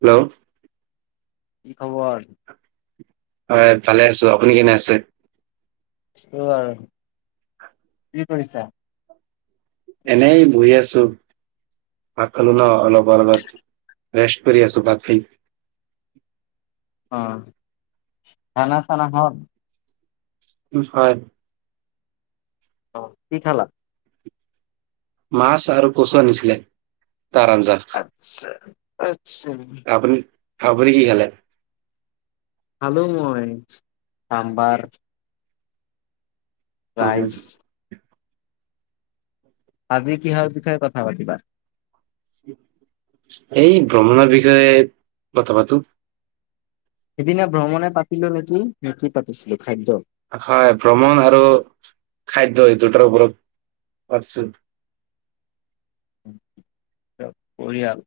Hello. কি খবৰ? হয় ভালে আছো। আপুনি কেনে আছে? ত আৰু কি কৰিছা? এনেই বহি আছো। ভাত খালোঁ ন অলপ [unintelligible] ৰেষ্ট কৰি আছো ভাত খাই। [unintelligible] অ চানা চানা হ হয়। অ কি খালা? মাছ আৰু কচু আনিছিলে। তাৰ আঞ্জা। আচ্ছা আচ্ছা আপুনি? আপুনি কি খালে? বলো মই চাম্বাৰ উম, ৰাইচ আজি কিহৰ বিষয়ে কথা পাতিবা? এই ভ্ৰমণৰ বিষয়ে কথা পাতো। সিদিনা ভ্ৰমণে পাতিলো নেকি? নে কি পাতিছিলো খাদ্য। হয় ভ্ৰমণ আৰু খাদ্য এই দুটাৰ ওপৰত। [unintelligible] এ পৰিয়াল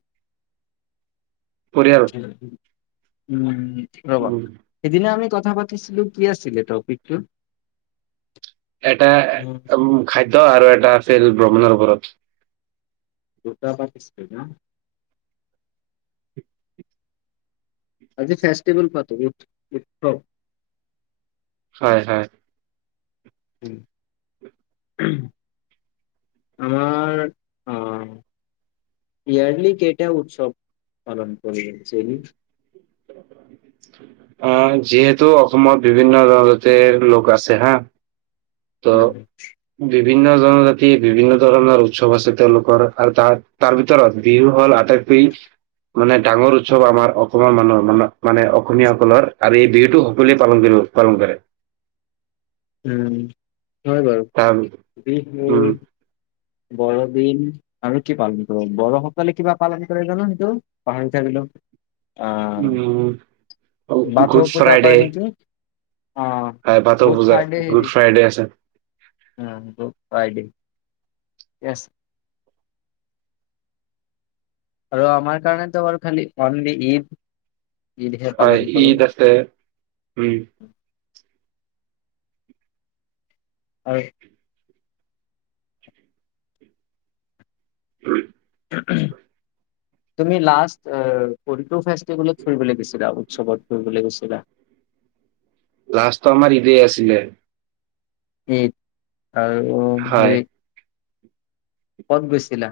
পৰিয়াল উ ৰব উম সিদিনা আমি কথা কথা পাতিছিলো কি আছিলে টপিকটো? এটা উ খাদ্য আৰু এটা আছিল ভ্ৰমণৰ ওপৰত। দুটা পাতিছিলো ন? আজি ফেষ্টিভেল পাত উ উৎসৱ হয় হয়। উম। [unintelligible] আমাৰ অ ইয়াৰ্লি কেইটা উৎসৱ পালন কৰি [unintelligible] চ আহ যিহেতু অসমত বিভিন্ন ধৰণৰ লোক আছে হা। উ ত' বিভিন্ন জনজাতি বিভিন্ন ধৰণৰ উৎসৱ আছে। তেওঁলোকৰ আৰু তাত তাৰ ভিতৰত বিহু হল আটাইত ফ্ৰি মানে ডাঙৰ উৎসৱ আমাৰ অসমৰ মানুহৰ মান মানে অসমীয়াসকলৰ আৰু এই বিহুটো সকলোৱে পালন কৰিব। পালন কৰে। উম হয় বাৰু তাৰ বিহু। উম বৰদিন আৰু কি পালন কৰে? বড়ো সকলে কিবা পালন কৰে জানো সেইটো পাহৰি থাকিলো? উম আহ গুড বাথৌ পূজা ফ্ৰাইডে পাই নেকি? অ হয় ভাটৌ পূজা গুড ফ্ৰাইডে আছে। উ গাই [unintelligible] আৰু আমাৰ কাৰণেেতো বাৰ খালি অনলি ঈদ ঈদহে হয় পালন কৰো ঈদ আছে উম। হয়। উ [unintelligible] তুমি লাজ কোনটো ফেচ ফুৰিবলৈ গৈছিলা উৎসৱত ফুৰিবলৈ গৈছিলা। লাষ্টটো আমাৰ ঈদেই আছিলে। উম আৰু হয় হেৰি ক'ত গৈছিলা!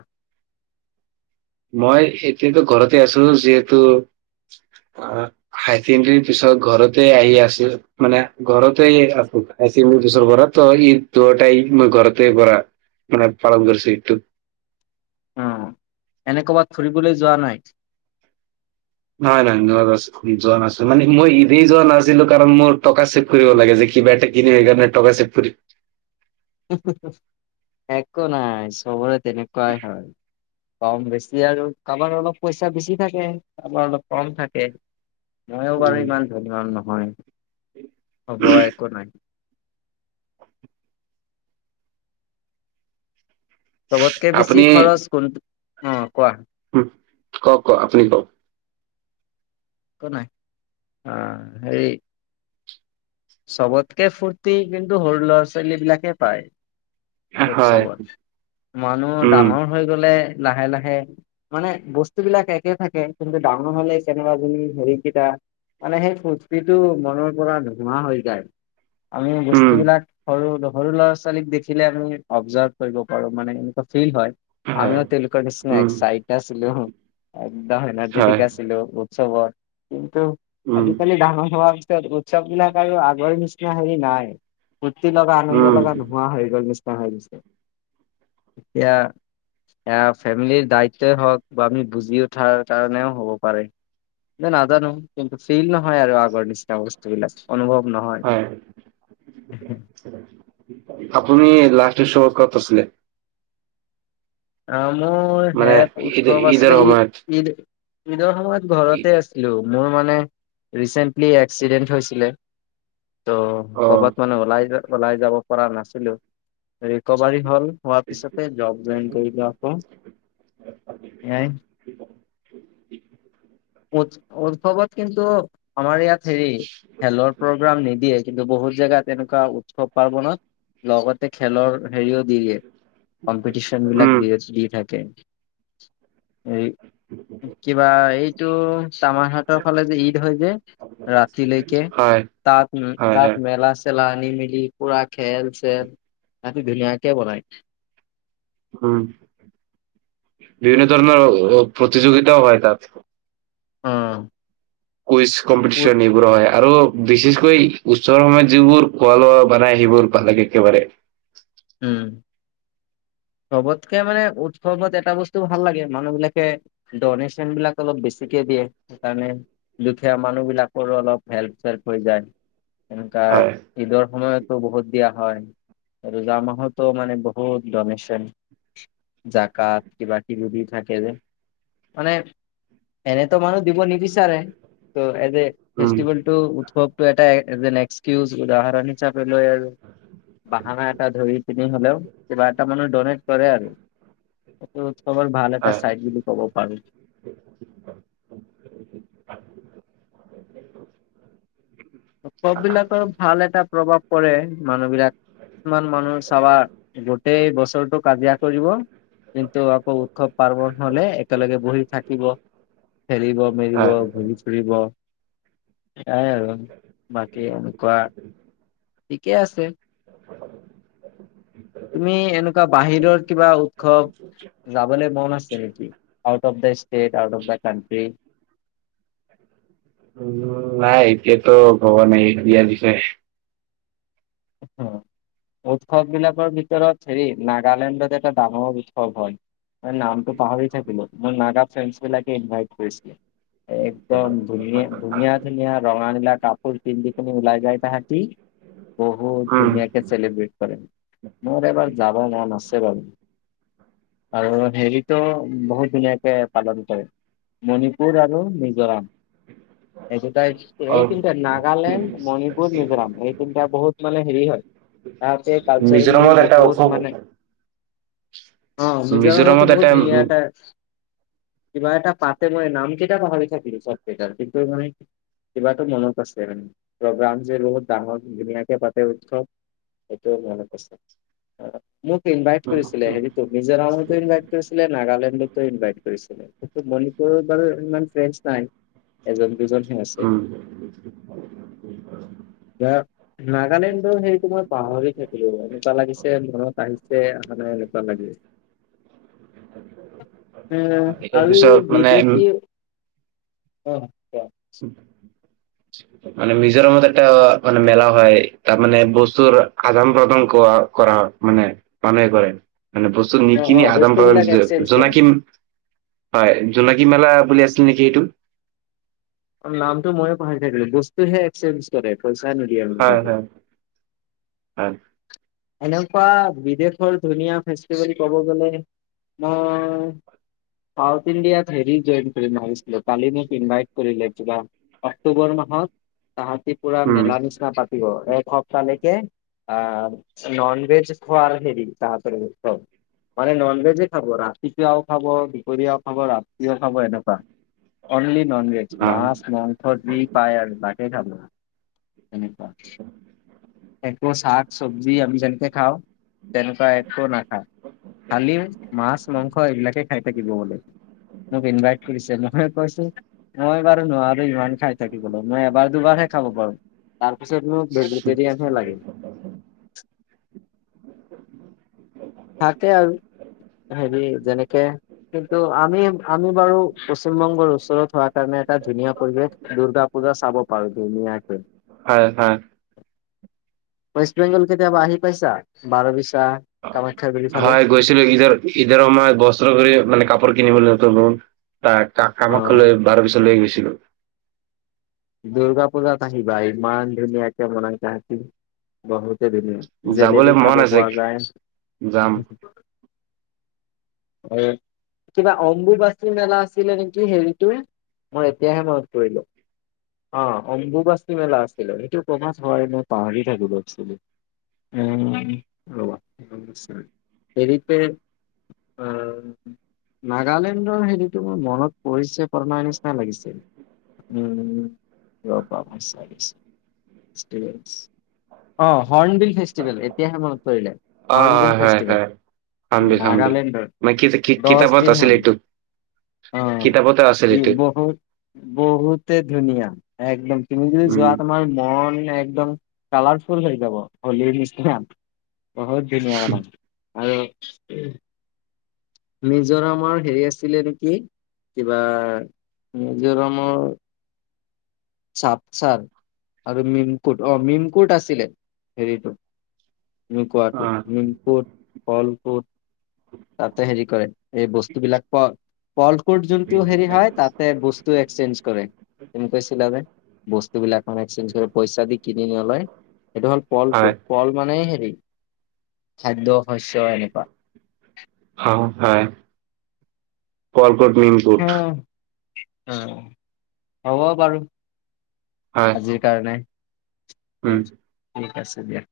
মই এতিয়াতো ঘৰতে আছো যিহেতু অৱ হাই ছেকেণ্ডৰী পিছত ঘৰতে আহি আছো মানে ঘৰতে আছো। আছে মোৰ দোচৰ পৰাৰা ত ই দহটাই মই ঘৰতে কৰা। মানে ফাৰ্মাচী গৈছে এইটো উম এনে ক'বাত ফুৰিবলৈ যোৱা নাই। নহয় নহয় যোৱা নাছিলো মানে মই ইভেন যোৱা নাছিলো কাৰণ মোৰ, - টকা চেভ কৰিব লাগে যে কিবা এটা কিনি সেই কাৰণে টকা চেভ কৰি একো নাই চবৰে তেনেকুৱাই হয়। কম বেছি আৰু কাৰোবাৰ অলপ পইচা বেছি থাকে কাৰোবাৰ অলপ কম থাকে। ময়ো বাৰু উম, ইমান ধনী নহয় হ'ব একো নাই। চবতকে বেছি আপুনি খৰচ কোনটো অ। কোৱা উম কওক কওক আপুনি কওক কোৱা নাই অ হেৰি চবতকে ফূুৰ্তি কিন্তু সৰু ল'ৰা ছোৱালী বিলাকে পায়। হয়, উৎসৱত মানুহ উম, ডাঙৰ হৈ গলে লাহে লাহে মানে বস্তুবিলাক একে থাকে কিন্তু ডাঙৰ হলে কেনেৰা বুলি হেৰিকেইটা মানে সেই ফূুৰ্তিটো মনৰ পৰা ন নোৱা হৈ গায় আমি বস্তু উম, বিলাক সৰু সৰু ল'ৰা-ছোৱালীক দেখিলে আমি অৱজাৰ্ভ কৰিব পাৰো মানে এনেকুৱা ফিল হয়। হয়, আমিও তেনেকুৱা উম, নিচিনাএক্সাইজ আছিলো একদম এনাৰ্জেটিক হয়, আছিলো। চবৰ কিন্তু উম, আজিকালি ডাঙৰ হোৱা [unintelligible] চব বিলাক আৰু আগৰ নিচিনা হেৰি নাই ফূৰ্তি লগা আনন্দ উম, লগা নোহোৱা হৈ গ'ল নিচিনা। পাহৰিছে, এতিয়া এ ফেমিলিৰ দায়িত্বই হওক বা আমি বুজি উঠাৰ কাৰণেও হ'ব পাৰে। ন নাজানো কিন্তু ফেইিল নহয় আৰু আগৰ নিচিনা বস্ত হয় আপুনি লা [unintelligible] ফছিলে আহ মোৰ মানে শেষ ঈদ উৎসৱ ঈদৰ আছিলে ইঈ সময়ত? ঈদ ঈদৰ সময়ত ঘৰতে আছিলো। মোৰ মানে ৰিচেণ্টলি এক্সিডেণ্ট হৈছিলে। ত' অ', কৰ'বাত মানে ওলাই ওলাই যাব পৰা নাছিলো ৰিকভাৰী হ'ল হোৱা পিছতে জব জইন কৰি লোৱা আক [unintelligible] উৎসৱত কিন্তু আমাৰ ইয়াত হেৰি খেলৰ প্ৰগ্ৰাম নিদিয়ে কিন্তু বহুত জেগা তেনেকোৱো উৎসৱ পাৰ্বনত লগতে খেলৰ হেৰিও দি দিয়ে কম্পিটিশন বিলাক উম। দিয়ে দি থাকে এই কিবা এই টো চামাৰ হাতৰ ফালে যে ঈদ হৈ য ৰাতিলৈকে হয়, তাত হয়, হয়, তাত মেলা চেলা পানি মিলি পুৰা খেল চেল হেতি ধুনিয়াকে বনাই। উম বিভিন্ন ধৰণৰ প্ৰতিযোগিতাও হয় তাত। অ কুইজ উত কম্পিটিশন সেইবোৰ হয়। আৰু বিশেষকৈ ওচৰৰ সময়ত যিবোৰ খোৱা লোৱা বনাই সেইবোৰ ভাল লাগে একেবাৰে। উম চবতকে মানে উৎসৱত এটা বস্তু ভাল লাগে মানুহ বিলাকে ডনেশ্যন বিলাক অলপ বেছিকে, সেয়ে সেইকাৰণে দুখীয়া মানুহ বিলাকৰো অলপ হেল্প চেল্প হৈ যায়। এনেকা হয়, ঈদৰ সময়তো বহুত দিয়া হয়। যোৱা মাহতো মানে বহুত ডনেচন জাকাত কিবা কিবি দি থাকে যে, মানে এনেতো মানুহ দিব নিবিচাৰে ত ফ্ৰাইদে উম, ফেষ্টিভেলটো খব এটা এক্সিউজ উদাহৰণ হিচাপে লৈ আৰু বাহানা ধৰি পিনি হলেও কিবা এটা মানুহ ড'নেট কৰে আৰু তোমাৰ ভাল এটা হয়, চাইজ বুলি ক'ব পাৰো। সব বিলাকৰ ভাল এটা প্ৰভাৱ পৰে মানুহবিলাক কিছুমান মানুহ চাবা গোটেই বছৰটো কাজিয়া কৰিব, কিন্তু আকৌ উৎসৱ পাৰ্বন হলে একেলগে বহি থাকিব খেলিব মেলিব হয়। ঘূৰি ফুৰিব এয়াই আৰু। বাকী এনেকোৱা ঠিকেই আছে। তুমি এনেকোৱা বাহিৰৰ কিবা উৎসৱ যাবলৈ মন আছে নেকি out of the state, out of the country. Um নাই এতিয়াটো ভৱা নাই এতিয়া বিষয়ে। অ উৎসৱ বিলাকৰ ভিতৰত হেৰি নাগালেণ্ডত এটা ডাঙৰ উৎসৱ হয় নামটো পাহৰি থাকিলো মোৰ নাগা ফ্ৰেণ্ডছ বিলাকে ইনভাইট কৰিছিলে। একদম ধুন ধুনীয়া ধুনীয়া ৰঙা নীলা কাপোৰ পিন্ধি কিনি ওলাই যায় তাহঁতি। বহুত উম, ধুনীয়াকে চেলিব্ৰেট কৰে। মোৰ এবাৰ যাব মন আছে বাৰু আৰু হেৰিটো বহুত ধুনীয়াকে পালন কৰে। মণিপুৰ আৰু মিজোৰাম। এইটো ত এই অ'। তিনিটা নাগালেণ্ড মণিপুৰ মিজোৰাম এই তিনিটা বহুত মানে হেৰি হয় তাহতে কালচাৰেলি মিজোৰামত এটা উৎসৱ, বহুত মানে অ মিজোৰামতো মিজোৰামত বহুত এটা উম, ভেলিয়া এটাৰ কিবা এটা পাতে মই নামকেইটা পাহৰি থাকিলো চব কেইটাৰ কিন্তু মান কিবাটো মনত আছে মানে, প্ৰগ্ৰাম যে বহুত ডাঙৰ ধুনী কেইবাটাও উৎসৱ সেটো মনত আছে। মোক ইনভাইট উম, কৰিছিলে। তুমি জনা মতে ইনভাইট কৰিছিলে নাগালেণ্ডত তাতে ইনভাইট কৰিছিল, কিন্তু মণিপুৰত বাৰু ইমান ফ্ৰেণ্ডছ নাই। এজন দুজনহে আছে উম, বা নাগালেণ্ডৰ সেইটো মই পাহৰি থাকিলো, এনেকুৱা লাগিছে মনত আহিছে অহা নাই এনেকুৱা লাগি, উম ইয়াৰ আৰুি পিছত মানে বিদেশী উম মানে মিজোৰামত এটা মানে মেলা হয় তাৰ মানে বস্তুৰ আদান প্ৰদান কৰা হয়। মানে মানুহে কৰে, মানে বস্তু অ', নিকিনি অ', আদান বস্তু বিলাক প্ৰদান এক্সচেঞ্জ কৰে। জোনাকিম হয় জোনাকী মেলা বুলি আছিল নেকি এইটো। নামটো মই পাহৰি থাকিলো। বস্তুহে একসচেঞ্জ হয় কৰে হয় হয় [unintelligible] এনেকুৱা বিদেশৰ ধুনীয়া ফেষ্টিভেল ক'ব গলে মই ইণ্ডিয়াত হেৰি জইন কৰিছিল কালি মোক ইনভাইট কৰিলে অক্টোবৰ মাহত তাহতি পুৰা উম মেলা নিচিনা পাতিব এসপ্তাহ লেকে আহ ননভেজ খোৱাৰ হেৰি তপ মানে নন ভেজে খাব ৰাতিপুৱাও খাব দুপৰীয়াও খাব ৰাতিও খাব এনেকুৱা অনলি ননভেজ অ মাছ মংস পায় আৰু বাকে খাব তেনেকুৱা একো শাক চবজি যি আমি যেনেকে খাওঁ তেনেকুৱা একো নাখায় খালি মাছ মাংস এইবিলাকে খাই থাকিব বোলে মোক ইনভাইট কৰিছে মই কৈছো মই বাৰু নোৱাৰো ইমান খাই থাকিব লে মই এবাৰ দুবাৰহে খাব পাৰো তাৰ পিছত মোক ভেজিটেৰিয়ানহে লাগে। থাকে আৰু হেৰি যেনেকে কিন্তু আমি আমি বাৰু পশ্চিম বংগৰ ওচৰত হোৱা কাৰণে এটা ধুনীয়া পৰ্যাত দুৰ্গা পূজা চাব পাৰো ধুনীয়াক হয় হয় ৱেষ্ট বেংগল কেতিয়াবা আহি পাইছা বাৰ বিছা হয় গৈছিলো ঈদৰ ঈদৰ সময়ত বস্ত্ৰ কৰি মানে কাপোৰ কিনিবলৈ ত অ কামাখ্যা লৈ বাৰ বছৰ ল গৈছিল দুৰ্গা পূজাত আহিবা ইমান ধুনিয়াক মনতছিল বহুত যাবলৈ জেলেপী মন খাব আছে প যায় যাম হয় কিবা অম্বুবাচী মেলা আছিলে নেকি হেৰিটোয়ে মই এতিয়াহে মনত পৰিলো অ অম্বুবাচি মেলা আছিল সেইটো কমাছ হয় মই পাহৰি থাকিলো এক্সলী উ অ ৰবা হেৰিতে অ নাগালেণ্ডৰ হেৰিতো মোৰ মনত পৰিছে কৰনা নিচিনা লাগিছিল [unintelligible] হৰ্ণবিল ফেষ্টিভেল এতিয়াহে মনত পৰিলে অ হৰ্ণবিল হয় হয় হয় ফেষ্টিভেল। হৰ্ণবিল হৰ্ণবিল নাগালেণ্ডৰ মানে কি- কি- দহ কিতাপত দিন আছিল হয় এইটো অ কিতাপতে আছিল এই এইটো বহুত বহুতে। ধুনীয়া একদম তুমি যদি যোৱা উম তোমাৰ মন একদম কালাৰফুল হৈ যাব হলীৰ নিচিনা বহুত ধুনীয়া নাম আৰু মিজোৰামৰ হেৰি আছিলে নেকি। কিবা মিজিৰামৰ। চাপচাৰ আৰু মিমকুট অ মিমকুট আছিলে হেৰিটো ন অ কোৱাটো নিমকোট ফলকোট তাতে হেৰি কৰে এই বস্তুবিলাক পঢ পল কোড যোনটো হেৰি হয় তাতে বস্তু এক্সেঞ্জ কৰে কৈ বস্তুবিলাক এ এক্সেঞ্জ পইচা দি কিনি নলয়। এইটো হ'ল পল হয় ফুট পল মানে হেৰি খাদ্য শস্য এনেকুৱা। আহ হ কলকট মিনকুট [unintelligible] অহ হ'ব বাৰু হয় আজিৰ কাৰণে অহ উম ঠিক আছে দিয়া।